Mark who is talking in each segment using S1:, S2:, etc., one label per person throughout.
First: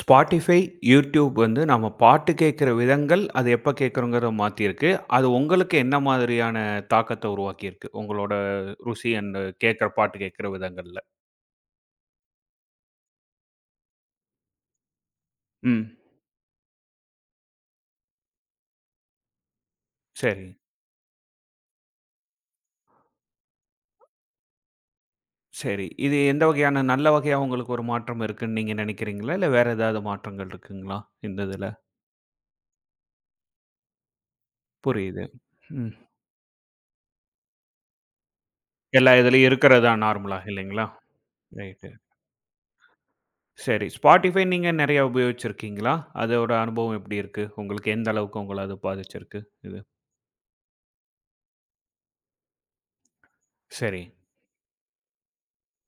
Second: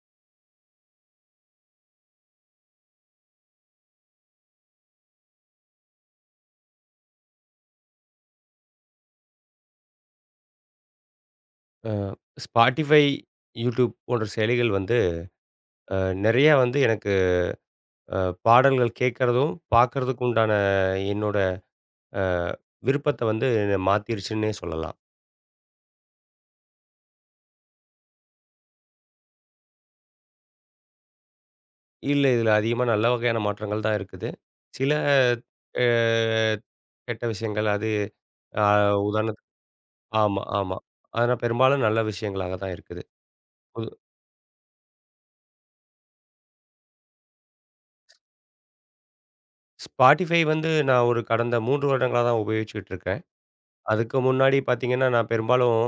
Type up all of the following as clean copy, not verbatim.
S1: Spotify, YouTube வந்து நம்ம பாட்டு கேட்கிற விதங்கள், அது எப்ப கேட்கிறோங்கிறத மாத்தியிருக்கு. அது உங்களுக்கு என்ன மாதிரியான தாக்கத்த உருவாக்கியிருக்கு? உங்களோட ருசி அண்ட் கேட்கிற பாட்டு கேட்கிற விதங்கள்ல.
S2: Spotify, YouTube போன்ற செயலிகள் வந்து
S1: ம்.
S2: அ நெறையா வந்து எனக்கு அ பாடல்கள் கேட்கறதும், பார்க்கறதுக்கு
S1: சரி,
S2: உண்டான என்னோட அ விருப்பத்த வந்து என்னை மாத்திருச்சுன்னே சொல்லலாம்.
S1: சரி. இது எந்த வகையான நல்ல வகையா உங்களுக்கு ஒரு மாற்றம் இருக்குன்னு நீங்க நினைக்கிறீங்களா? இல்ல வேற ஏதாவது மாற்றங்கள் இருக்குங்களா? இந்த இதுல.
S2: இல்ல இதுல அதிகமா நல்ல வகையான மாற்றங்கள் தான் இருக்குது. சில
S1: புரியுது.
S2: அ
S1: ம்.
S2: கெட்ட விஷயங்கள் அது அ
S1: எல்லா
S2: உதாரணத்துக்கு
S1: இதுலயும் இருக்கிறது தான் நார்மலா
S2: ஆமா, ஆமா.
S1: இல்லைங்களா?
S2: ஆனா பெரும்பாலும்
S1: ரைட்டு.
S2: நல்ல விஷயங்களாக தான் இருக்குது.
S1: சரி.
S2: புது
S1: Spotify நீங்க நெறைய உபயோகிச்சிருக்கீங்களா? அதோட அனுபவம் எப்படி இருக்கு? உங்களுக்கு எந்த அளவுக்கு உங்கள அது பாதிச்சிருக்கு? இது.
S2: Spotify வந்து நான் ஒரு கடந்த 3 வருடங்களா தான் உபயோகிச்சுட்டு இருக்கேன்.
S1: சரி.
S2: அதுக்கு முன்னாடி பார்த்தீங்கன்னா, நான் பெரும்பாலும்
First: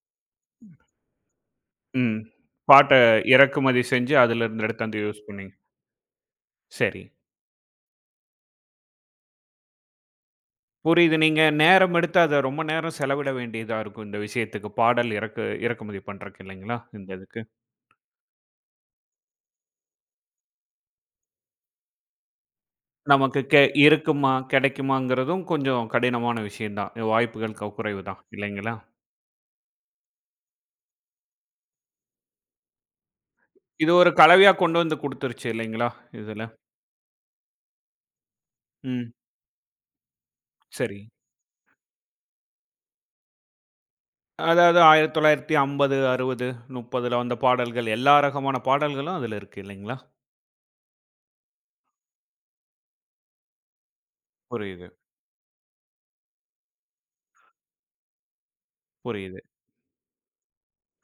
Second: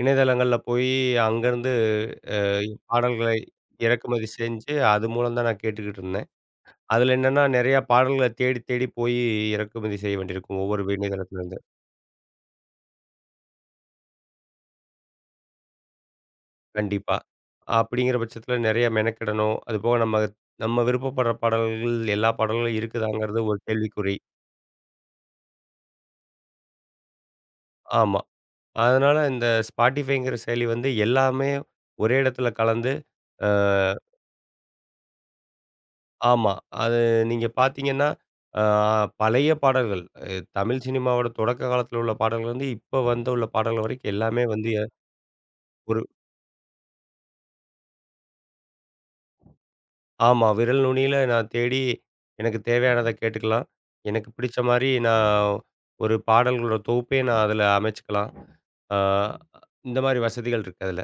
S2: இணையதளங்கள்ல போயி அங்கருந்து
S1: ம்.
S2: அ
S1: பாட்ட
S2: பாடல்களை
S1: இறக்குமதி செஞ்சு
S2: இறக்குமதி
S1: அதிலிருந்து
S2: செஞ்சு,
S1: எடுத்தாந்து
S2: அது
S1: யூஸ்
S2: மூலம் தான்
S1: பண்ணீங்க.
S2: நான் கேட்டுக்கிட்டு இருந்தேன்.
S1: சரி.
S2: அதுல என்னன்னா, நெறையா பாடல்கள தேடி தேடி போயி இறக்குமதி செய்ய வேண்டியிருக்கும், ஒவ்வொரு
S1: புரியுது. நீங்க
S2: இணையதளத்திலருந்து.
S1: நேரம் எடுத்து அத ரொம்ப நேரம் செலவிட வேண்டியதா இருக்கும் இந்த விஷயத்துக்கு. பாடல் இறக்குமதி பண்றக்கு இல்லைங்களா? இந்த
S2: கண்டிப்பா.
S1: இதுக்கு.
S2: அப்படிங்கிற பட்சத்தில நெறைய மெனக்கெடணும். அதுபோக நம்ம நம்ம விருப்பப்படுற பாடல்கள், எல்லா பாடல்களும்
S1: நமக்கு
S2: இருக்குதாங்கிறது ஒரு கேள்விக்குறி.
S1: இருக்குமா, கிடைக்குமாங்கிறதும் கொஞ்சம் கடினமான விஷயம் தான். வாய்ப்புகள் குறைவு தான்
S2: ஆமா.
S1: இல்லைங்களா?
S2: அதனால இந்த Spotifyங்கிற செயலி வந்து எல்லாமே ஒரே இடத்துல கலந்து, அ
S1: இது ஒரு கலவையா கொண்டு வந்து குடுத்துருச்சு இல்லைங்களா? இதுல.
S2: ஆமா. அது நீங்க பார்த்தீங்கன்னா, அ
S1: ம்.
S2: பழைய பாடல்கள் தமிழ்
S1: சரி.
S2: சினிமாவோட தொடக்க காலத்தில உள்ள பாடல்கள் வந்து, இப்ப வந்துள்ள பாடல்கள் வரைக்கும் எல்லாமே வந்து
S1: அதாவது
S2: எ
S1: 1950,
S2: ஒரு
S1: 60, 30ல வந்த பாடல்கள் எல்லா ரகமான பாடல்களும் அதுல இருக்கு இல்லைங்களா?
S2: ஆமா. விரல் நுனியில நான் தேடி எனக்கு தேவையானத கேட்டுக்கலாம். எனக்கு பிடிச்ச
S1: புரியுது,
S2: மாரி நான் ஒரு பாடல்களோட தொகுப்பே நான் அதில அமைச்சுக்கலாம். ஆ
S1: புரியுது.
S2: இந்த மாரி வசதிகள் இருக்கு அதில.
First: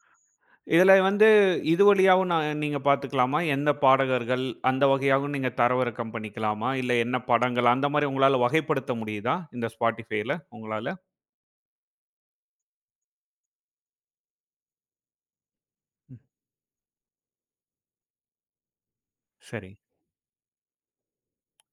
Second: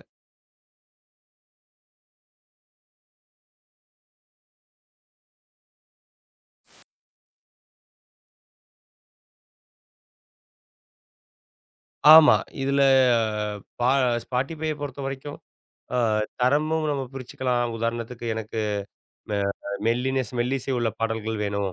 S1: இதில வந்து இது வழியாவும் நான் நீங்க பார்த்துக்கலாமா? எந்த பாடகர்கள், அந்த வகையாவும் நீங்க தரவிறக்கம் பண்ணிக்கலாமா? இல்ல என்ன படங்கள் அந்த மாரி உங்களால வகைப்படுத்த முடியுதா? இந்த Spotifyல உங்களால?
S2: ஆமா. இதில பா Spotifyய பொறுத்தவரைக்கும், அ
S1: ம்.
S2: தரமும் நம்ம பிரிச்சுக்கலாம். உதாரணத்துக்கு எனக்கு அ
S1: சரி.
S2: மெல்லினஸ் மெல்லிசை உள்ள பாடல்கள் வேணும்.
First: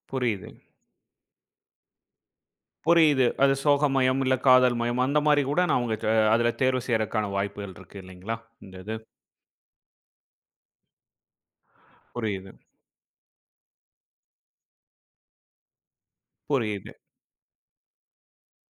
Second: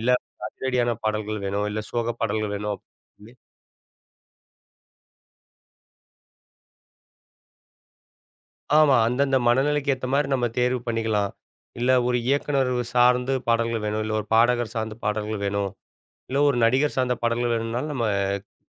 S2: இல்ல
S1: புரியுது,
S2: அதிரடியான பாடல்கள் வேணும். இல்ல சோக பாடல்கள் வேணும்.
S1: புரியுது.
S2: அப்டின்னு
S1: அது சோகமயம், இல்ல காதல்மயம் அந்த மாரி கூட நான் உங்க அதில தேர்வு செய்றக்கான வாய்ப்புகள் இருக்கு இல்லைங்களா? இந்த
S2: ஆமா.
S1: இது.
S2: அந்தந்த மனநிலைக்கு ஏத்த மாரி நம்ம தேர்வு பண்ணிக்கலாம். இல்ல ஒரு
S1: புரியுது,
S2: இயக்குனர் சார்ந்து பாடல்கள் வேணும். இல்ல ஒரு பாடகர் சார்ந்த பாடல்கள் வேணும். இல்ல ஒரு
S1: புரியுது.
S2: நடிகர் சார்ந்த பாடல்கள் வேணும்னாலும் நம்ம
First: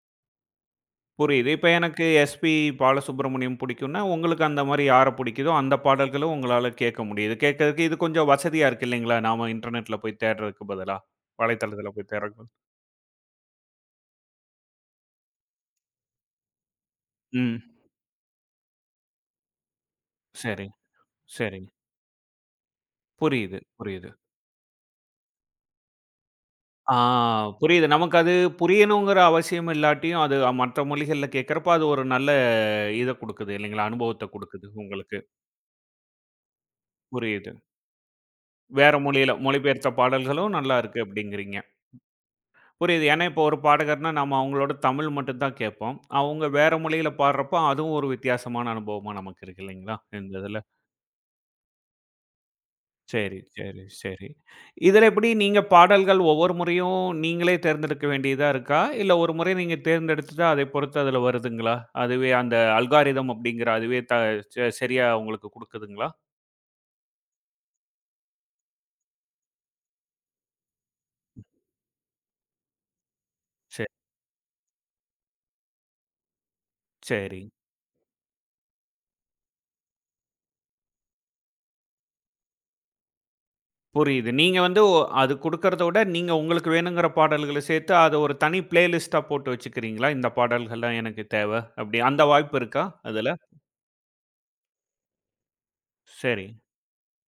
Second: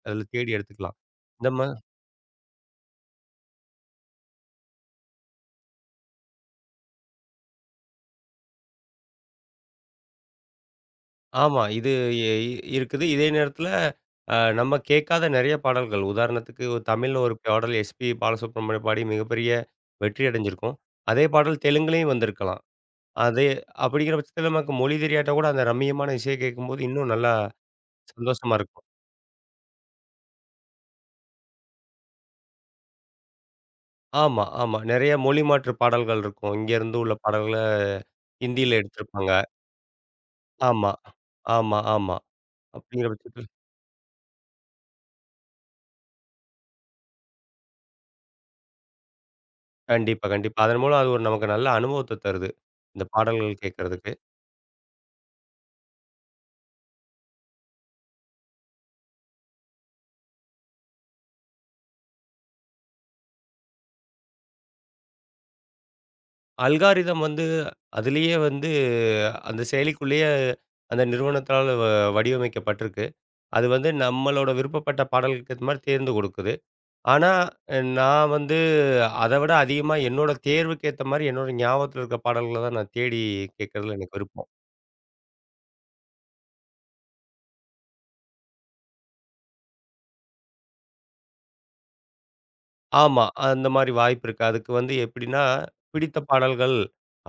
S2: அதுல தேடி எடுத்துக்கலாம்.
S1: புரியுது.
S2: இந்த மா
S1: இப்ப எனக்கு எஸ்பி பாலசுப்ரமணியம் பிடிக்கும்னா, உங்களுக்கு அந்த மாரி யார பிடிக்குதோ, அந்த பாடல்களும் உங்களால கேட்க முடியுது. கேட்கறதுக்கு இது கொஞ்சம் வசதியா இருக்கு இல்லைங்களா? நாம இன்டர்நெட்ல போய் தேடுறதுக்கு பதிலா.
S2: ஆமா.
S1: வலைத்தளத்தில
S2: இது
S1: போய்
S2: எ
S1: தேடுறதுக்கு பதிலா.
S2: இருக்குது. இதே நேரத்துல அ நம்ம கேட்காத நெறைய பாடல்கள் உதாரணத்துக்கு ஒரு தமிழ்ல ஒரு
S1: ம்.
S2: பாடல் எஸ்பி பாலசுப்ரமணிய பாடி மிகப்பெரிய வெற்றி
S1: சரி,
S2: அடைஞ்சிருக்கும். அதே பாடல்
S1: சரிங்க.
S2: தெலுங்குலயும் வந்திருக்கலாம். அது
S1: புரியுது, புரியுது.
S2: அப்படிங்கிற பட்சத்தில நமக்கு மொழி தெரியாட்டா கூட அந்த ரம்மியமான இசைய கேட்கும்போது
S1: ஆ
S2: இன்னும் நல்லா
S1: புரியுது. நமக்கு அது
S2: சந்தோஷமா இருக்கும்.
S1: புரியணுங்கிற அவசியம் இல்லாட்டியும், அது மற்ற மொழிகள்ல கேட்கறப்ப, அது ஒரு நல்ல இத குடுக்குது இல்லைங்களா? அனுபவத்த
S2: ஆமா,
S1: குடுக்குது
S2: ஆமா. நெறைய
S1: உங்களுக்கு.
S2: மொழி மாற்று பாடல்கள் இருக்கும். இங்கேருந்து உள்ள
S1: புரியுது.
S2: பாடல்கள ஹிந்தியில
S1: வேற
S2: எடுத்திருப்பாங்க.
S1: மொழியில மொழிபெயர்த்த பாடல்களும் நல்லா
S2: ஆமா,
S1: இருக்கு அப்படிங்கிறீங்க.
S2: ஆமா, ஆமா.
S1: புரியுது.
S2: அப்படிங்கிற
S1: ஏன்னா, இப்போ
S2: பட்சத்தில
S1: ஒரு பாடகர்னா நம்ம அவங்களோட தமிழ் மட்டும் தான் கேட்போம். அவங்க வேற மொழியில பாடுறப்போ, அதுவும் ஒரு வித்தியாசமான அனுபவமா நமக்கு இருக்கு இல்லைங்களா?
S2: கண்டிப்பா,
S1: இந்த
S2: கண்டிப்பா.
S1: இதுல.
S2: அதன் மூலம் அது ஒரு நமக்கு நல்ல அனுபவத்த தருது. இந்த
S1: சரி,
S2: பாடல்கள்
S1: சரி,
S2: கேட்கறதுக்கு.
S1: சரி. இதில எப்படி நீங்க பாடல்கள் ஒவ்வொரு முறையும் நீங்களே தேர்ந்தெடுக்க வேண்டியதா இருக்கா? இல்ல ஒரு முறை நீங்க தேர்ந்தெடுத்துட்டா அதை பொறுத்து அதில வருதுங்களா? அதுவே அந்த அல்காரிதம் அப்படிங்கிற அதுவே சரியா உங்களுக்கு குடுக்குதுங்களா?
S2: அல்காரிதம் வந்து அதிலேயே வந்து அந்த செயலிக்குள்ளேயே அந்த நிறுவனத்தால வ வடிவமைக்கப்பட்டிருக்கு. அது
S1: சரி,
S2: வந்து நம்மளோட விருப்பப்பட்ட பாடல்களுக்கு ஏத்த மாரி தேர்ந்து கொடுக்குது. ஆனா,
S1: சரி.
S2: அ நான் வந்து அத விட அதிகமா என்னோட தேர்வுக்கு ஏத்த மாரி என்னோட ஞாபகத்துல இருக்க பாடல்கள தான் நான் தேடி கேட்கறதுல எனக்கு
S1: புரியுது.
S2: விருப்பம்.
S1: நீங்க வந்து அது குடுக்கறத விட, நீங்க உங்களுக்கு வேணுங்கிற பாடல்கள சேர்த்து, அத ஒரு தனி பிளேலிஸ்ட்டா போட்டு வச்சுக்கிறீங்களா? இந்த பாடல்கள்லாம் எனக்கு தேவ. அப்படி அந்த வாய்ப்பு இருக்கா
S2: ஆமா.
S1: அதுல?
S2: அந்த மாரி வாய்ப்பு இருக்கு. அதுக்கு வந்து எப்படின்னா, பிடித்த
S1: சரி.
S2: பாடல்கள்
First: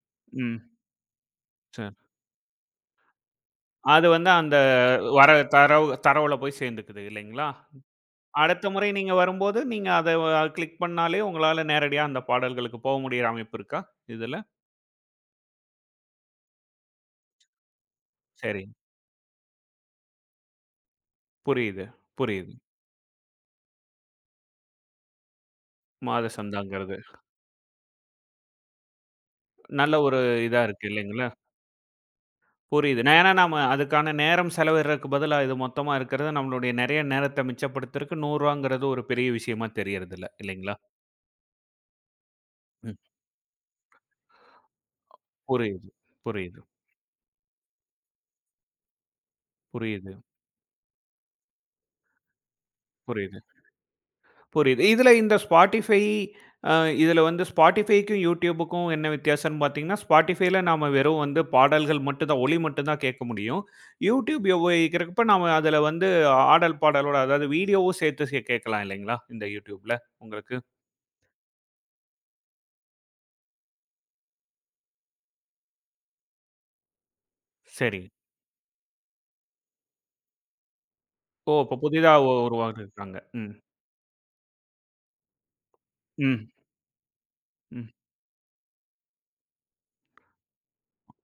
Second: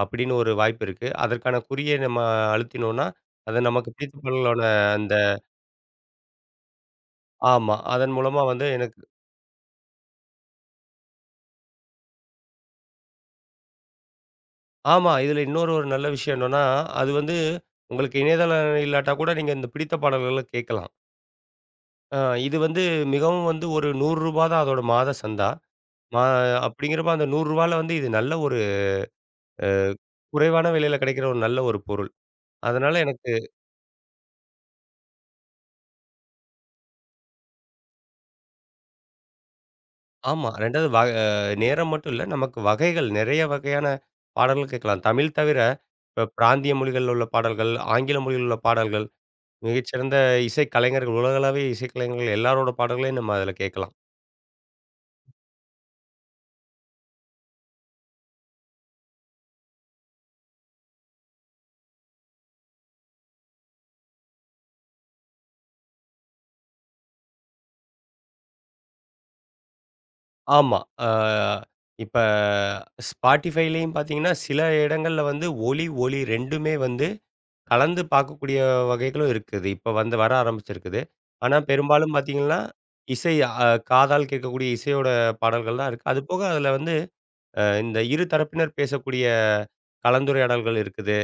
S2: அப்படின்னு ஒரு
S1: ம்.
S2: வாய்ப்பு இருக்கு. அதற்கான
S1: சரி.
S2: குறிய நம்ம அழுத்தினோம்னா, அது நமக்கு
S1: அது
S2: பிடித்த
S1: வந்து அந்த
S2: பாடல்களோட அந்த
S1: வர தரவுல போய் சேர்ந்துக்குது இல்லைங்களா?
S2: ஆமா. அதன் மூலமா
S1: அடுத்த
S2: வந்து
S1: முறை
S2: எனக்கு
S1: நீங்க வரும்போது, நீங்க அத கிளிக் பண்ணாலே உங்களால நேரடியா அந்த பாடல்களுக்கு போக முடியிற அமைப்பு இருக்கா இதுல?
S2: ஆமா. இதுல இன்னொரு ஒரு நல்ல விஷயம் என்னன்னா, அது வந்து உங்களுக்கு
S1: சரி.
S2: இணையதளம் இல்லாட்டா கூட நீங்க இந்த பிடித்த பாடல்கள கேட்கலாம்.
S1: புரியுது,
S2: அ
S1: புரியுது.
S2: இது வந்து மிகவும் வந்து ஒரு ரூ. 100 தான் அதோட மாத சந்தா. மா
S1: மாத சந்தாங்கிறது.
S2: அப்படிங்கிறப்ப அந்த ரூ. 100ல வந்து இது நல்ல ஒரு
S1: நல்ல ஒரு இதா
S2: குறைவான
S1: இருக்கு
S2: விலையில கிடைக்கிற
S1: இல்லைங்களா?
S2: ஒரு நல்ல ஒரு பொருள். அதனால
S1: புரியுது. நா ஏன்னா
S2: எனக்கு
S1: நாம அதுக்கான நேரம் செலவிடுறதுக்கு பதிலா, இது மொத்தமா இருக்கிறது நம்மளுடைய நெறைய நேரத்த மிச்சப்படுத்துறக்கு ரூ. 100ங்கிறது ஒரு பெரிய விஷயமா தெரியறதில்ல.
S2: ஆமா.
S1: இல்லைங்களா?
S2: 2வது வ அ நேரம் மட்டும் இல்ல. நமக்கு
S1: ம்.
S2: வகைகள் நெறைய வகையான பாடல்கள் கேட்கலாம். தமிழ் தவிர
S1: புரியுது,
S2: இப்ப
S1: புரியுது,
S2: பிராந்திய மொழிகள்ல உள்ள பாடல்கள், ஆங்கில மொழியில் உள்ள பாடல்கள்,
S1: புரியுது,
S2: மிகச்சிறந்த இசைக் கலைஞர்கள் உலகளவிய இசைக்கலைஞர்கள் எல்லாரோட பாடல்களையும் நம்ம
S1: புரியுது,
S2: அதில கேட்கலாம்.
S1: புரியுது. இதுல இந்த Spotify அ இதுல வந்து Spotifyக்கும் YouTubeக்கும் என்ன வித்தியாசம்ன்னு பார்த்தீங்கன்னா, Spotifyல நாம வெறும் வந்து பாடல்கள் மட்டும் தான் ஒலி மட்டும் தான் கேட்க முடியும். YouTube உபயோகிக்கிறப்ப நாம அதுல வந்து ஆடல், பாடலோட அதாவது வீடியோவும் சேர்த்து கேட்கலாம் இல்லைங்களா? இந்த YouTubeல உங்களுக்கு?
S2: ஆமா. அ இப்ப Spotifyலயும் பார்த்தீங்கன்னா, சில இடங்கள்ல வந்து ஒலி, ஒளி 2மே வந்து கலந்து
S1: சரி.
S2: பார்க்கக்கூடிய வகைகளும் இருக்குது. இப்ப வந்து வர ஆரம்பிச்சிருக்குது.
S1: ஓ!
S2: ஆனா
S1: இப்போ புதிதா
S2: பெரும்பாலும் பார்த்தீங்கன்னா,
S1: உருவாக்கியிருக்காங்க.
S2: இசை
S1: ம்,
S2: அ காதால் கேட்கக்கூடிய இசையோட பாடல்கள் தான் இருக்கு. அதுபோக
S1: ம்,
S2: அதுல வந்து அ
S1: ம்.
S2: இந்த இரு தரப்பினர் பேசக்கூடிய கலந்துரையாடல்கள் இருக்குது.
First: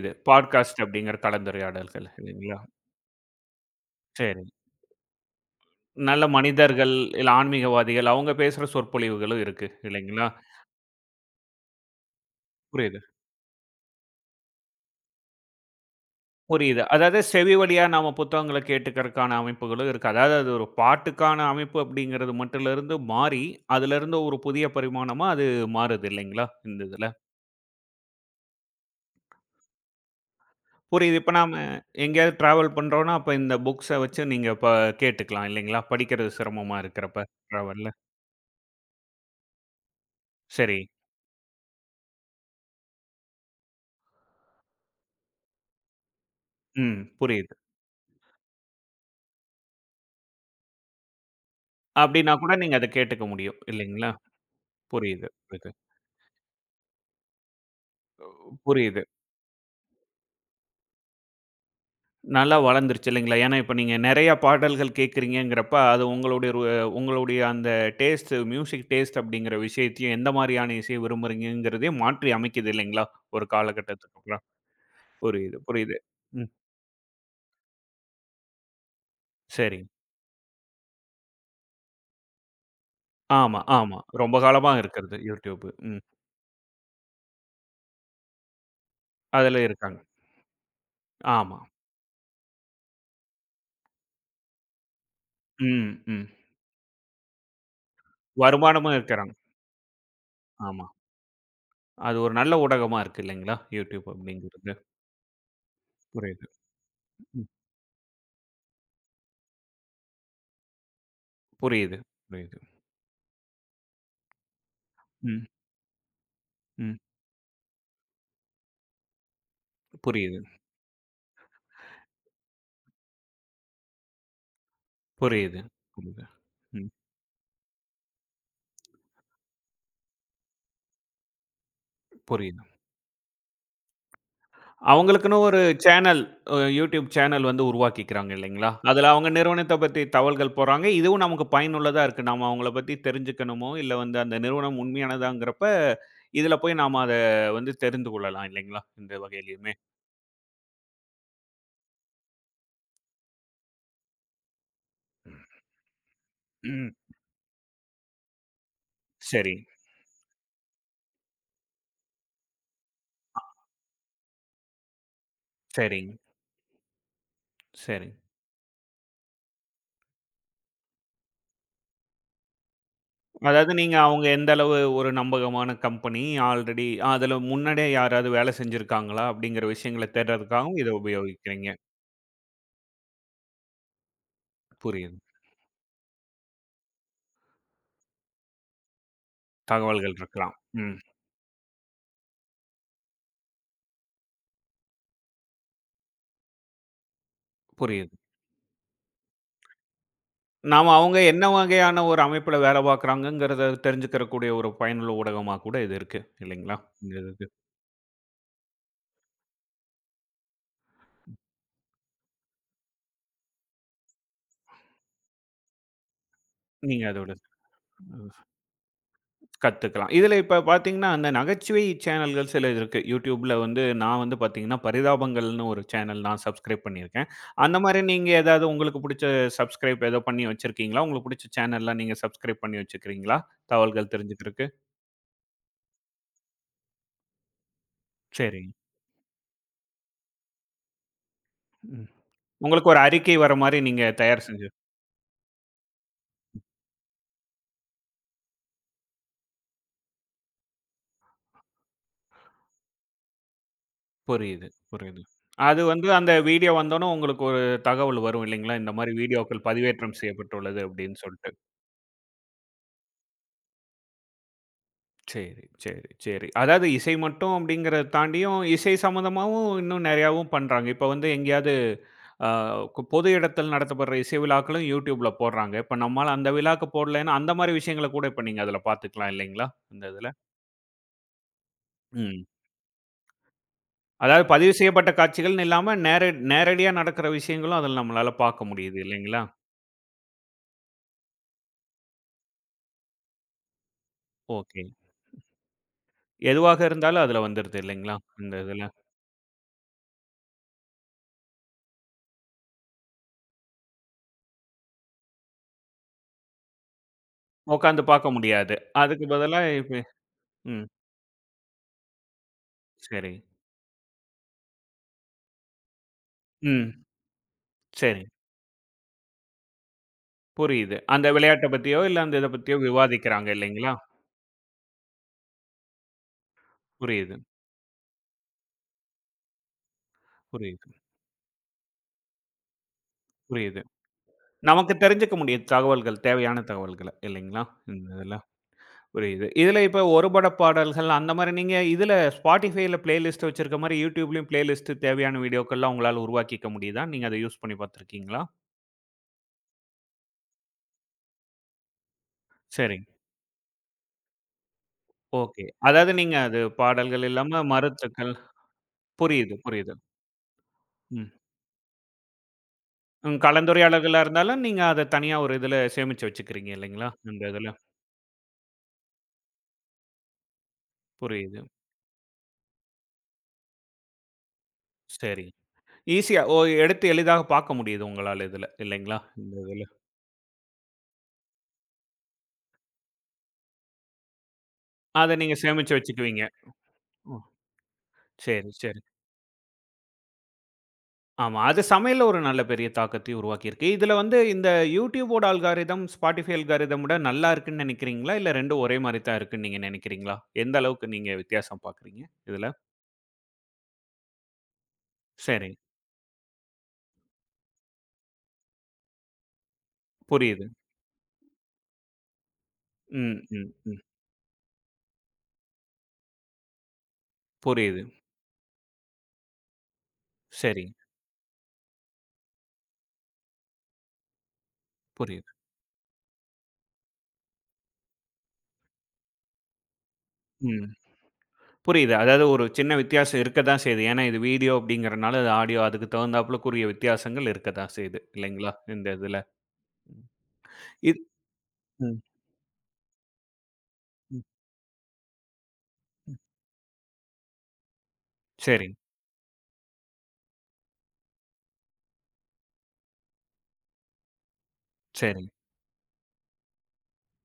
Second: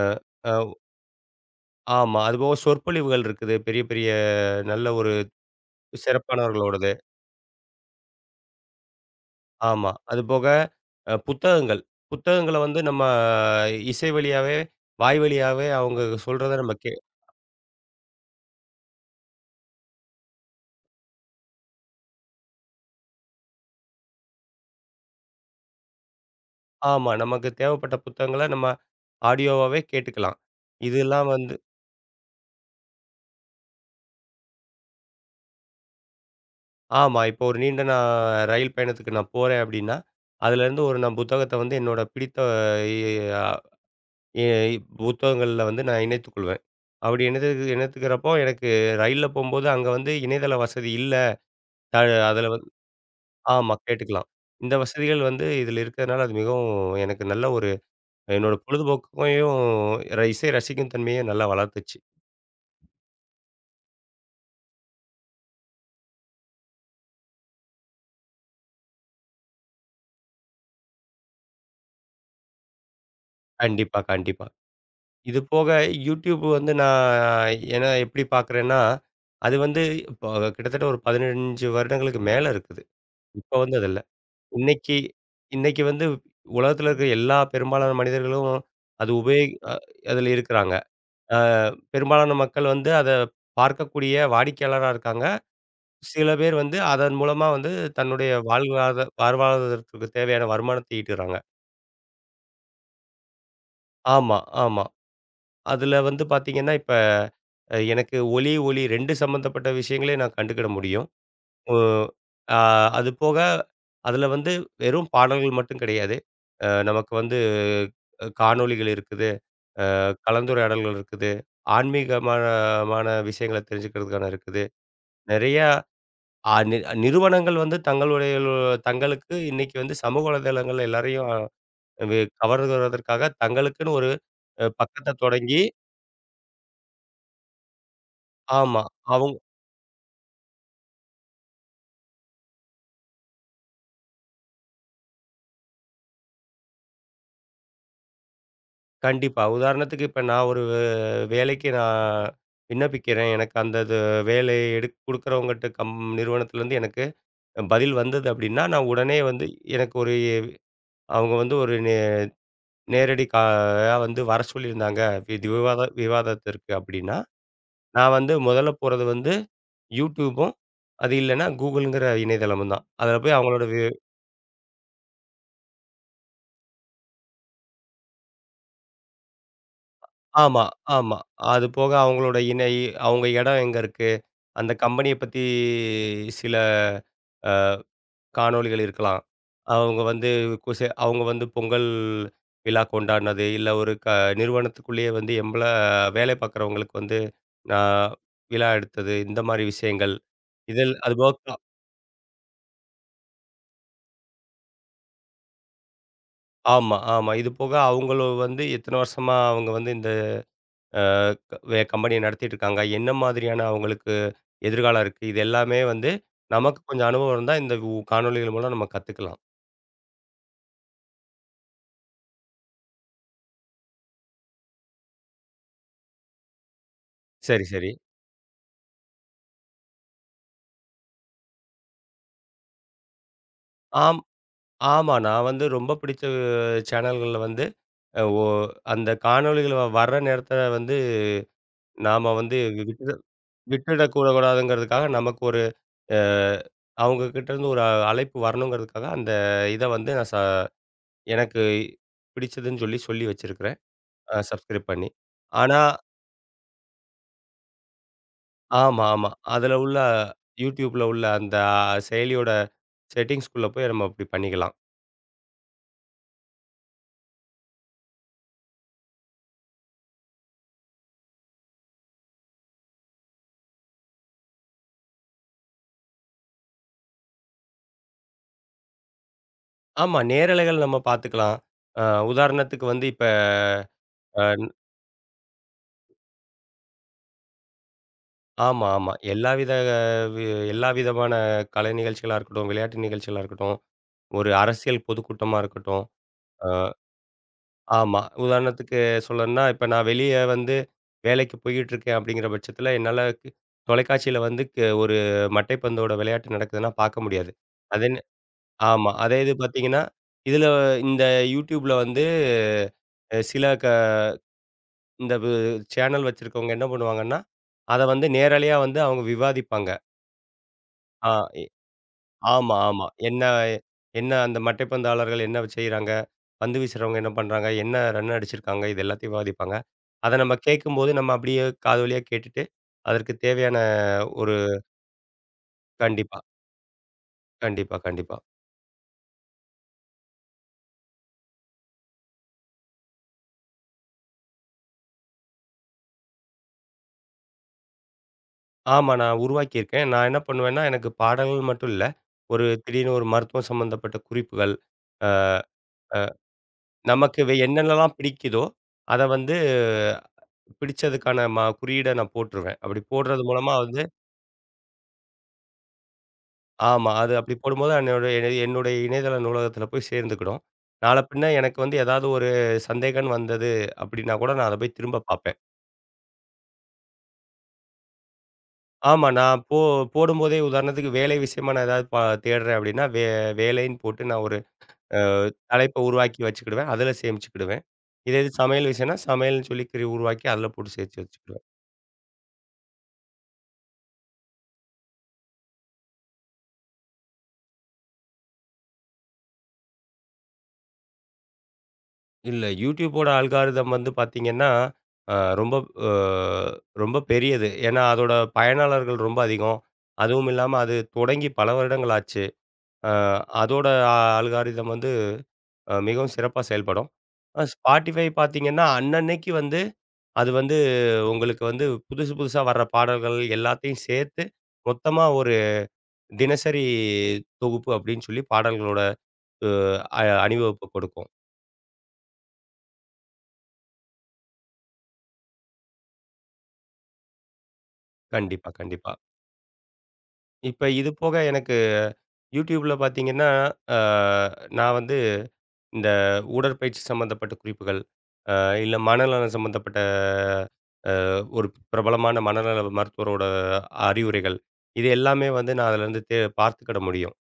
S2: அ அ
S1: பாட்காஸ்ட் அப்படிங்கிற கலந்துரையாடல்கள்
S2: ஆமா. அதுபோக
S1: இல்லைங்களா?
S2: சொற்பொழிவுகள் இருக்குது. பெரிய பெரிய
S1: சரி.
S2: நல்ல ஒரு
S1: நல்ல
S2: சிறப்பானவர்களோடது.
S1: மனிதர்கள், இல்ல ஆன்மீகவாதிகள் அவங்க பேசுற சொற்பொழிவுகளும் இருக்கு
S2: ஆமா.
S1: இல்லைங்களா?
S2: அதுபோக அ புத்தகங்கள். புத்தகங்கள வந்து
S1: புரியுது,
S2: நம்ம இசை வழியாவே, வாய் வழியாவே அவங்க சொல்றத நம்ம
S1: புரியுது.
S2: கே
S1: அதாவது செவி வழியா நாம புத்தகங்கள கேட்டுக்கறக்கான அமைப்புகளும் இருக்கு. அதாவது அது ஒரு பாட்டுக்கான அமைப்பு அப்படிங்கிறது மட்டுலிருந்து மாறி, அதிலிருந்து ஒரு புதிய பரிமாணமா அது மாறுது இல்லைங்களா? இந்த இதுல.
S2: ஆமா. நமக்கு தேவைப்பட்ட புத்தகங்கள நம்ம ஆடியோவாவே கேட்டுக்கலாம்.
S1: புரியுது.
S2: இதெல்லாம்
S1: இப்ப நாம
S2: வந்து
S1: எங்கேயாவது டிராவல் பண்றோம்னா, அப்ப இந்த புக்ஸ வச்சு நீங்க கேட்டுக்கலாம் இல்லைங்களா? படிக்கிறது சிரமமா
S2: ஆமா.
S1: இருக்கிறப்ப
S2: இப்போ ஒரு நீண்ட
S1: டிராவல்ல.
S2: நான் ரயில் பயணத்துக்கு நான் போறேன் அப்டின்னா,
S1: சரி.
S2: அதுலேருந்து ஒரு நான் புத்தகத்த வந்து என்னோட பிடித்த எ அ எ புத்தகங்கள்ல வந்து நான் இணைத்துக் கொள்வேன்.
S1: ம்.
S2: அப்டி இணைத்து
S1: புரியுது.
S2: இணைத்துக்கிறப்போ எனக்கு ரயில்ல போம்போது அங்க வந்து இணையதள வசதி இல்ல. த
S1: அப்டின்னா
S2: அதுல
S1: கூட
S2: வந்து
S1: நீங்க அத கேட்டுக்க முடியும்.
S2: ஆமா
S1: இல்லைங்களா?
S2: கேட்டுக்கலாம். இந்த வசதிகள்
S1: புரியுது,
S2: வந்து
S1: புரியுது,
S2: இதில இருக்கிறதுனால அது மிகவும் எனக்கு நல்ல ஒரு என்னோட
S1: புரியுது.
S2: பொழுதுபோக்கையும் இசை ரசிக்கும் தன்மையும் நல்லா வளர்த்துச்சு.
S1: நல்லா வளர்ந்துருச்சு இல்லைங்களா? ஏன்னா, இப்ப நீங்க நெறைய பாடல்கள் கேட்கிறீங்கங்கிறப்ப, அது உங்களுடைய உங்களுடைய அந்த டேஸ்ட் மியூசிக் டேஸ்ட் அப்படிங்கிற விஷயத்தையும், எந்த மாரியான இசைய விரும்புறீங்கங்கிறதையும் மாற்றி அமைக்குது இல்லைங்களா? ஒரு
S2: கண்டிப்பா,
S1: காலகட்டத்துக்கு அப்புறம்.
S2: கண்டிப்பா. இது
S1: புரியுது,
S2: போக
S1: புரியுது.
S2: யூடியூப்
S1: ம்.
S2: வந்து நான் ஏன்னா எப்படி பார்க்குறேன்னா, அது
S1: சரி.
S2: வந்து இப்போ கிட்டத்தட்ட ஒரு 15 வருடங்களுக்கு மேல இருக்குது. இப்ப
S1: ஆமா,
S2: வந்து அது
S1: ஆமா.
S2: இல்ல.
S1: ரொம்ப காலமா
S2: இன்னைக்கு
S1: இருக்கிறது. YouTube.
S2: இன்னைக்கு
S1: ம்.
S2: வந்து உலகத்துல இருக்கிற எல்லா பெரும்பாலான மனிதர்களும் அது உபயோகி
S1: அதுல
S2: அ
S1: இருக்காங்க.
S2: அதுல இருக்கிறாங்க. அ
S1: ஆமா.
S2: பெரும்பாலான மக்கள் வந்து அத பார்க்கக்கூடிய வாடிக்கையாளரா இருக்காங்க.
S1: ம், ம்.
S2: சில பேர் வந்து அதன் மூலமா வந்து தன்னுடைய
S1: வருமானமும்
S2: வாழ்வாத
S1: இருக்கிறாங்க.
S2: வாழ்வாதாரத்திற்கு தேவையான
S1: ஆமா.
S2: வருமானத்தை ஈட்டுறாங்க.
S1: அது ஒரு நல்ல ஊடகமா இருக்கு இல்லைங்களா? யூடியூப்
S2: ஆமா,
S1: அப்படிங்கிறது.
S2: ஆமா. அதுல வந்து
S1: புரியுது.
S2: பார்த்தீங்கன்னா, இப்ப
S1: ம்.
S2: அ எனக்கு ஒலி, ஒளி 2 சம்மந்தப்பட்ட விஷயங்களே நான் கண்டுக்கிட முடியும். ஒ
S1: புரியுது, புரியுது.
S2: ஆ அது போக அதுல வந்து வெறும்
S1: ம்,
S2: பாடல்கள் மட்டும் கிடையாது. அ
S1: ம்.
S2: நமக்கு வந்து அ காணொளிகள் இருக்குது, அ
S1: புரியுது,
S2: கலந்துரையாடல்கள் இருக்குது, ஆன்மீகமான விஷயங்கள தெரிஞ்சுக்கிறதுக்கான இருக்குது.
S1: புரியுது,
S2: நெறையா
S1: புரியுது.
S2: அ
S1: ம்.
S2: நிறுவனங்கள் வந்து தங்களுடைய தங்களுக்கு இன்னைக்கு வந்து சமூக வலைதளங்கள்ல எல்லாரையும்
S1: புரியுது.
S2: கவர்வதற்காக தங்களுக்குன்னு ஒரு அ பக்கத்த
S1: அவங்களுக்குன்னு ஒரு
S2: தொடங்கி
S1: சேனல் அ யூடியூப் சேனல் வந்து உருவாக்கிக்கிறாங்க இல்லைங்களா?
S2: ஆமா.
S1: அதுல அவங்க
S2: அவங்
S1: நிறுவனத்த பத்தி தகவல்கள் போடுறாங்க. இதுவும் நமக்கு பயனுள்ளதா இருக்கு. நாம அவங்கள பத்தி தெரிஞ்சுக்கணுமோ, இல்ல வந்து அந்த நிறுவனம் உண்மையானதாங்கிறப்ப, இதுல போய் நாம அத வந்து தெரிந்து கொள்ளலாம் இல்லைங்களா? இந்த
S2: கண்டிப்பா.
S1: வகையிலயுமே.
S2: உதாரணத்துக்கு இப்ப நான் ஒரு வேலைக்கு நான் விண்ணப்பிக்கிறேன். எனக்கு அந்த இது வேலை எடுக் குடுக்குறவங்கட்ட கம் நிறுவனத்துலேருந்து
S1: ம்.
S2: எனக்கு பதில் வந்தது அப்டின்னா, நான் உடனே வந்து
S1: சரி,
S2: எனக்கு ஒரு அவங்க வந்து ஒரு நே நேரடி காயா வந்து வர சொல்லியிருந்தாங்க. இது
S1: சரிங்க,
S2: விவாதத்திற்கு அப்டின்னா, நான்
S1: சரிங்க.
S2: வந்து முதல்ல போறது வந்து YouTubeம், அது இல்லன்னா Googleங்கிற இணையதளமும் தான். அதுல போய் அவங்களோட
S1: அதாவது நீங்க அவங்க எந்த அளவு ஒரு நம்பகமான கம்பெனி, ஆல்ரெடி அதுல முன்னாடியே யாராவது வேலை செஞ்சிருக்காங்களா? அப்படிங்கிற விஷயங்கள
S2: ஆமா,
S1: தேடுறதுக்காகவும் இத
S2: ஆமா.
S1: உபயோகிக்கிறீங்க.
S2: அது போக அவங்களோட அவங்க இடம் எங்க இருக்கு? அந்த கம்பெனிய
S1: புரியுது.
S2: பத்தி சில அ காணொளிகள் இருக்கலாம். அவங்க
S1: தகவல்கள்
S2: வந்து
S1: இருக்கலாம். ம்.
S2: அவங்க வந்து பொங்கல் விழா கொண்டாடுனது, இல்ல ஒரு க நிறுவனத்துக்குள்ளேயே வந்து வேலை பார்க்குறவங்களுக்கு வந்து நான்
S1: புரியுது.
S2: விழா எடுத்தது, இந்த மாரி விஷயங்கள்.
S1: நாம
S2: இதில்
S1: அவங்க என்ன
S2: அதுபோக
S1: வகையான ஒரு அமைப்புல வேலை பார்க்குறாங்கங்கிறத தெரிஞ்சுக்கிறக்கூடிய ஒரு பயனுள்ள ஊடகமா கூட இது இருக்கு. இல்லைங்களா?
S2: ஆமா,
S1: இந்த
S2: ஆமா.
S1: இதுக்கு.
S2: இது போக அவங்களும் வந்து இத்தன வருஷமா அவங்க வந்து இந்த கம்பெனியை நடத்திட்டு இருக்காங்க என்ன மாதிரியான அவங்களுக்கு எதிர்காலம் இருக்குது இது எல்லாமே வந்து நமக்கு
S1: நீங்க
S2: கொஞ்சம்
S1: அதோட
S2: அனுபவம் இருந்தால் இந்த காணொளிகள் மூலம் நம்ம கற்றுக்கலாம்.
S1: கத்துக்கலாம். இதுல இப்ப பார்த்தீங்கன்னா, அந்த நகைச்சுவை சேனல்கள் சில இருக்கு. YouTubeல வந்து நான் வந்து பார்த்தீங்கன்னா, பரிதாபங்கள்னு ஒரு சேனல் நான் சப்ஸ்கிரைப் பண்ணியிருக்கேன்.
S2: சரி
S1: அந்த
S2: சரி.
S1: மாரி நீங்க ஏதாவது உங்களுக்கு புடிச்ச சப்ஸ்கிரைப் ஏதோ பண்ணி வச்சிருக்கீங்களா? உங்களுக்கு புடிச்ச சேனல்லாம் நீங்க சப்ஸ்கிரைப் பண்ணி வச்சுக்கிறீங்களா? தகவல்கள்
S2: ஆம்
S1: தெரிஞ்சுக்கிறக்கு?
S2: ஆமாம் நான் வந்து ரொம்ப பிடிச்ச சேனல்களில் வந்து ஓ
S1: சரி.
S2: அந்த காணொளிகள் வர்ற நேரத்தில் வந்து
S1: ம்.
S2: நாம் வந்து
S1: உங்களுக்கு ஒரு
S2: விட்டுட
S1: அறிக்கை வர மாரி நீங்க தயார் செஞ்சு
S2: விட்டுடக்கூடாதுங்கிறதுக்காக நமக்கு ஒரு அஹ், அவங்க கிட்ட இருந்து ஒரு அழைப்பு வரணுங்கிறதுக்காக அந்த இதை வந்து நான் ச எனக்கு பிடிச்சதுன்னு சொல்லி சொல்லி வச்சிருக்கிறேன்
S1: புரியுது,
S2: சப்ஸ்கிரைப் பண்ணி
S1: புரியுது. அது
S2: ஆனால்
S1: வந்து அந்த வீடியோ வந்தோனே உங்களுக்கு ஒரு தகவல் வரும் இல்லைங்களா? இந்த
S2: ஆமா,
S1: மாரி
S2: ஆமா.
S1: வீடியோக்கள்
S2: அதுல உள்ள
S1: பதிவேற்றம் செய்யப்பட்டுள்ளது
S2: YouTubeல
S1: அப்படின்னு
S2: உள்ள
S1: சொல்ட்டு.
S2: அந்த செயலியோட செட்டிங்ஸ்குள்ள போய் நம்ம அப்படி பண்ணிக்கலாம்.
S1: சரி, சரி, சரி. அதாவது இசை மட்டும் அப்படிங்கிறத தாண்டியும், இசை சம்மந்தமாவும் இன்னும் நெறையாவும் பண்றாங்க. இப்ப வந்து எங்கேயாவது அ பொது இடத்தில் நடத்தப்படுற இசை விழாக்களும் YouTubeல போடுறாங்க. இப்ப நம்மால அந்த விழாக்கு போடலைன்னா, அந்த மாரி விஷயங்கள கூட இப்ப நீங்க அதுல பாத்துக்கலாம் இல்லைங்களா? இந்த
S2: ஆமா,
S1: இதுல.
S2: நேரலைகள் நம்ம பார்த்துக்கலாம். அ
S1: ம்.
S2: உதாரணத்துக்கு வந்து இப்ப
S1: அதாவது
S2: அ
S1: பதிவு செய்யப்பட்ட காட்சிகள்னு இல்லாம, நேரடியா நடக்கிற விஷயங்களும் அதுல நம்மளால பாக்க
S2: ஆமா,
S1: முடியுது
S2: ஆமா.
S1: இல்லைங்களா?
S2: வி எல்லா விதமான கலை நிகழ்ச்சிகளா இருக்கட்டும், விளையாட்டு நிகழ்ச்சிகளா இருக்கட்டும், ஒரு
S1: ஓகே.
S2: அரசியல் பொதுக்கூட்டமா இருக்கட்டும். அ
S1: எதுவாக இருந்தாலும் அதுல வந்துருது இல்லைங்களா?
S2: ஆமா.
S1: இந்த இதுல.
S2: உதாரணத்துக்கு சொல்லணும்னா, இப்ப நான் வெளிய வந்து வேலைக்கு போயிட்டுருக்கேன் அப்படிங்கிற பட்சத்தில, தொலைக்காட்சியில வந்து ஒரு மட்டைப்பந்தோட விளையாட்டு நடக்குதுன்னா பார்க்க முடியாது.
S1: உக்காந்து
S2: அதே
S1: பாக்க முடியாது.
S2: ஆமா.
S1: அதுக்கு
S2: அதே இது
S1: பதிலா இப்ப
S2: பார்த்தீங்கன்னா, இதுல
S1: ம்.
S2: இந்த YouTubeல வந்து
S1: சரி.
S2: சில க இந்த வு சேனல் வச்சிருக்கவங்க என்ன
S1: ம்.
S2: பண்ணுவாங்கன்னா, அத
S1: சரி.
S2: வந்து நேரலையா வந்து அவங்க விவாதிப்பாங்க.
S1: புரியுது. அந்த
S2: ஆ எ
S1: விளையாட்ட பத்தியோ, இல்ல அந்த இத
S2: ஆமா,
S1: பத்தியோ
S2: ஆமா. என்ன
S1: விவாதிக்கிறாங்க இல்லைங்களா?
S2: என்ன அந்த மட்டைப்பந்தாளர்கள் என்ன செய்றாங்க? பந்து வீசுறவங்க என்ன
S1: புரியுது,
S2: பண்றாங்க? என்ன ரன் அடிச்சிருக்காங்க? இது எல்லாத்தையும் விவாதிப்பாங்க. அத நம்ம
S1: புரியுது,
S2: கேட்கும்போது, நம்ம அப்படியே காது வழியா கேட்டுட்டு, அதற்கு தேவையான
S1: புரியுது.
S2: ஒரு
S1: நமக்கு தெரிஞ்சுக்க முடியும் தகவல்கள்,
S2: கண்டிப்பா,
S1: தேவையான தகவல்கள இல்லைங்களா?
S2: கண்டிப்பா,
S1: இந்த இதுல.
S2: கண்டிப்பா.
S1: புரியுது. இதுல இப்ப ஒரு பாடல்கள் அந்த மாரி நீங்க இதுல Spotifyல பிளேலிஸ்ட் வச்சிருக்க மாரி YouTubeலயும் பிளேலிஸ்ட் தேவையான வீடியோக்கள்லாம் உங்களால உருவாக்கிக்க முடியுதா? நீங்க அத யூஸ் பண்ணி பார்த்துருக்கீங்களா?
S2: ஆமா. நான் உருவாக்கியிருக்கேன். நான் என்ன பண்ணுவேன்னா, எனக்கு பாடல்கள் மட்டும் இல்ல. ஒரு
S1: சரிங்க.
S2: திடீர்னு ஒரு மருத்துவம் சம்மந்தப்பட்ட குறிப்புகள், அ
S1: ஓகே. அதாவது நீங்க அது பாடல்கள்
S2: நமக்கு வே
S1: இல்லாம
S2: என்னென்னலாம்
S1: மருத்துக்கள்
S2: பிடிக்குதோ, அத வந்து
S1: புரியுது, புரியுது. ம்.
S2: பிடிச்சதுக்கான குறியீட நான் போட்டுருவேன். அப்படி
S1: ம்
S2: போடுறது மூலமா வந்து
S1: கலந்துரையாடல்களா இருந்தாலும் நீங்க அத தனியா ஒரு இதுல சேமிச்சு வச்சுக்கிறீங்க இல்லைங்களா?
S2: ஆமா. அது
S1: இந்த
S2: அப்படி
S1: இதுல.
S2: போடும்போது என்னோட என்னுடைய என்னுடைய இணையதள நூலகத்தில போய் சேர்ந்துக்கிடும். நாள பின்ன
S1: புரியுது.
S2: எனக்கு வந்து ஏதாவது ஒரு சந்தேகம்ன்னு வந்தது அப்படின்னா கூட நான் அத போய் திரும்ப
S1: சரி.
S2: பார்ப்பேன்.
S1: ஈஸியா ஓ எடுத்து எளிதாக பார்க்க முடியுது உங்களால இதுல, இல்லைங்களா?
S2: ஆமா.
S1: இந்த
S2: நான் போ
S1: இதுல.
S2: போடும்போதே உதாரணத்துக்கு வேலை விஷயமா நான் ஏதாவது தேடுறேன் அப்படின்னா, வேலைன்னு போட்டு நான் ஒரு அ
S1: அத நீங்க சேமிச்சு
S2: தலைப்ப உருவாக்கி
S1: வச்சுக்குவீங்க.
S2: வச்சுக்கிடுவேன். அதில
S1: ம்.
S2: சேமிச்சுக்கிடுவேன். இதே இது
S1: சரி,
S2: சமையல்
S1: சரி.
S2: விஷயம்னா, சமையல்னு சொல்லி உருவாக்கி அதில போட்டு சேர்த்து
S1: ஆமா.
S2: வச்சுக்கிடுவேன்.
S1: அது சமையல்ல ஒரு நல்ல பெரிய தாக்கத்தை உருவாக்கியிருக்கு. இதுல வந்து இந்த Youtube ஓட அல்காரிதம், Spotify அல்காரிதம் விட நல்லா இருக்குன்னு நெனைக்கிறீங்களா? இல்ல 2ம் ஒரே மாரி தான் இருக்குன்னு நீங்க நெனைக்கிறீங்களா? எந்த அளவுக்கு நீங்க வித்தியாசம் பார்க்குறீங்க
S2: இல்ல
S1: இதுல?
S2: YouTubeஓட அல்காரிதம் வந்து பார்த்தீங்கன்னா, அ
S1: சரி.
S2: ரொம்ப அ ரொம்ப பெரியது. ஏன்னா, அதோட பயனாளர்கள் ரொம்ப அதிகம். அதுவும்
S1: புரியுது.
S2: இல்லாம அது தொடங்கி பல வருடங்கள் ஆச்சு. அ
S1: ம், ம்,
S2: அதோட
S1: ம்.
S2: அல்காரிதம் வந்து அ மிகவும் சிறப்பா செயல்படும். அ
S1: புரியுது.
S2: Spotify பார்த்தீங்கன்னா, அன்னன்னைக்கு வந்து அது வந்து
S1: சரி.
S2: உங்களுக்கு வந்து புதுசு புதுசா வர்ற பாடல்கள் எல்லாத்தையும் சேர்த்து மொத்தமா
S1: புரியுது.
S2: ஒரு தினசரி தொகுப்பு அப்படின்னு சொல்லி பாடல்களோட அ அணிவகுப்பு
S1: ம்.
S2: கொடுக்கும்.
S1: புரியுது. அதாவது ஒரு சின்ன வித்தியாசம் இருக்க தான் செய்யுது. ஏன்னா, இது வீடியோ அப்படிங்கிறனால அது ஆடியோ அதுக்கு தகுந்தாப்புலக்குரிய வித்தியாசங்கள் இருக்க தான் செய்யுது.
S2: கண்டிப்பா,
S1: இல்லைங்களா? இந்த
S2: கண்டிப்பா.
S1: இதுல.
S2: இப்ப இது
S1: இத்
S2: போக எனக்கு
S1: ம்,
S2: YouTubeல பார்த்தீங்கன்னா, அ
S1: ம்,
S2: நான் வந்து இந்த
S1: ம்.
S2: உடற்பயிற்சி சம்மந்தப்பட்ட குறிப்புகள், அ
S1: சரிங்க,
S2: இல்ல மனநலம் சம்மந்தப்பட்ட ஒரு பிரபலமான மனநல மருத்துவரோட அறிவுரைகள், இது எல்லாமே
S1: சரிங்க.
S2: வந்து நான் அதிலருந்து பார்த்துக்கிட முடியும்.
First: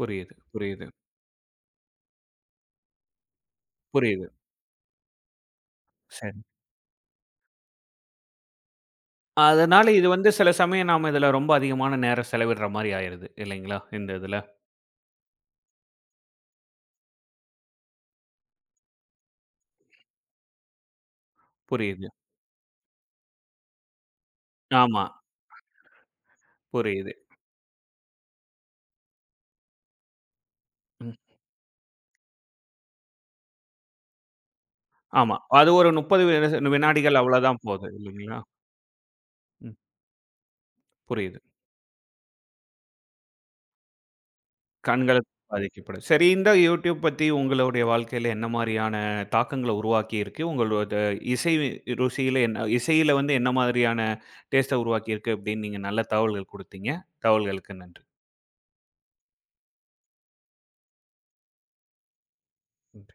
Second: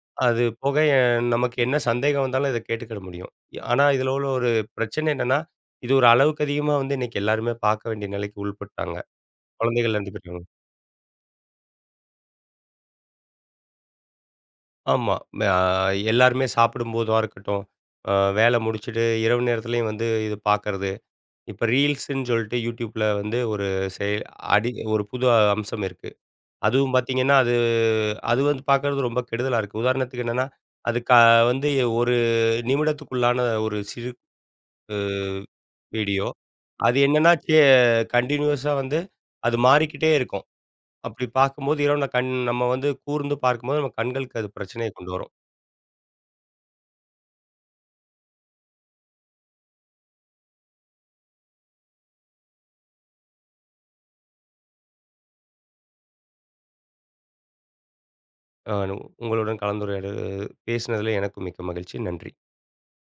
S1: புரியுது,
S2: அது போக
S1: புரியுது,
S2: நமக்கு என்ன சந்தேகம் வந்தாலும் இத கேட்டுக்கிட முடியும். ஆனா, இதில
S1: புரியுது.
S2: உள்ள ஒரு பிரச்சனை என்னன்னா, இது ஒரு
S1: சரி.
S2: அளவுக்கு அதிகமா வந்து இன்னைக்கு எல்லாருமே பார்க்க வேண்டிய நிலைக்கு உள்பட்டாங்க.
S1: அதனால
S2: குழந்தைகள்
S1: இது
S2: 2
S1: வந்து
S2: பேரும்.
S1: சில சமயம் நாம இதுல ரொம்ப அதிகமான நேரம் செலவிடுற மாரி ஆயிருது. இல்லைங்களா? இந்த இதுல.
S2: ஆமா. மே அ எல்லாருமே சாப்பிடும்போதா இருக்கட்டும், அ வேலை முடிச்சுட்டு இரவு நேரத்துலயும் வந்து இது பார்க்கறது. இப்ப
S1: புரியுது.
S2: ரீல்ஸுன்னு சொல்லிட்டு YouTubeல வந்து ஒரு செயல் அடி ஒரு
S1: ஆமா,
S2: புது அம்சம் இருக்கு. அதுவும்
S1: புரியுது.
S2: பார்த்தீங்கன்னா, அது அது வந்து பார்க்கறது ரொம்ப கெடுதலா இருக்கு. உதாரணத்துக்கு என்னன்னா, அது க
S1: ம்.
S2: வந்து ஒரு நிமிடத்துக்குள்ளான ஒரு சிறு அ
S1: ஆமா. அது ஒரு 30
S2: வீடியோ. அது
S1: வினாடிகள்
S2: என்னன்னா,
S1: அவ்வளோதான் போது. இல்லைங்களா?
S2: கன்டினியூஸா வந்து அது
S1: ம்.
S2: மாறிக்கிட்டே இருக்கும். அப்படி
S1: புரியுது.
S2: பார்க்கும்போது இரவு நான் கண் நம்ம வந்து கூர்ந்து பார்க்கும்போது நம்ம கண்களுக்கு அது பிரச்சனைய கொண்டு
S1: கண்களுக்கு
S2: வரும்.
S1: பாதிக்கப்படும். சரி, இந்த YouTube பத்தி உங்களுடைய வாழ்க்கையில என்ன மாரியான தாக்கங்கள உருவாக்கியிருக்கு? உங்களோட இசை ருசியில என்ன இசையில வந்து என்ன மாதிரியான டேஸ்ட்ட உருவாக்கியிருக்கு அப்படின்னு நீங்க நல்ல தகவல்கள் குடுத்தீங்க. தகவல்களுக்கு நன்றி.
S2: அ உங்களுடன் கலந்துரையாடு பேசினதுல எனக்கும் மிக்க மகிழ்ச்சி. நன்றி.
S1: ம்.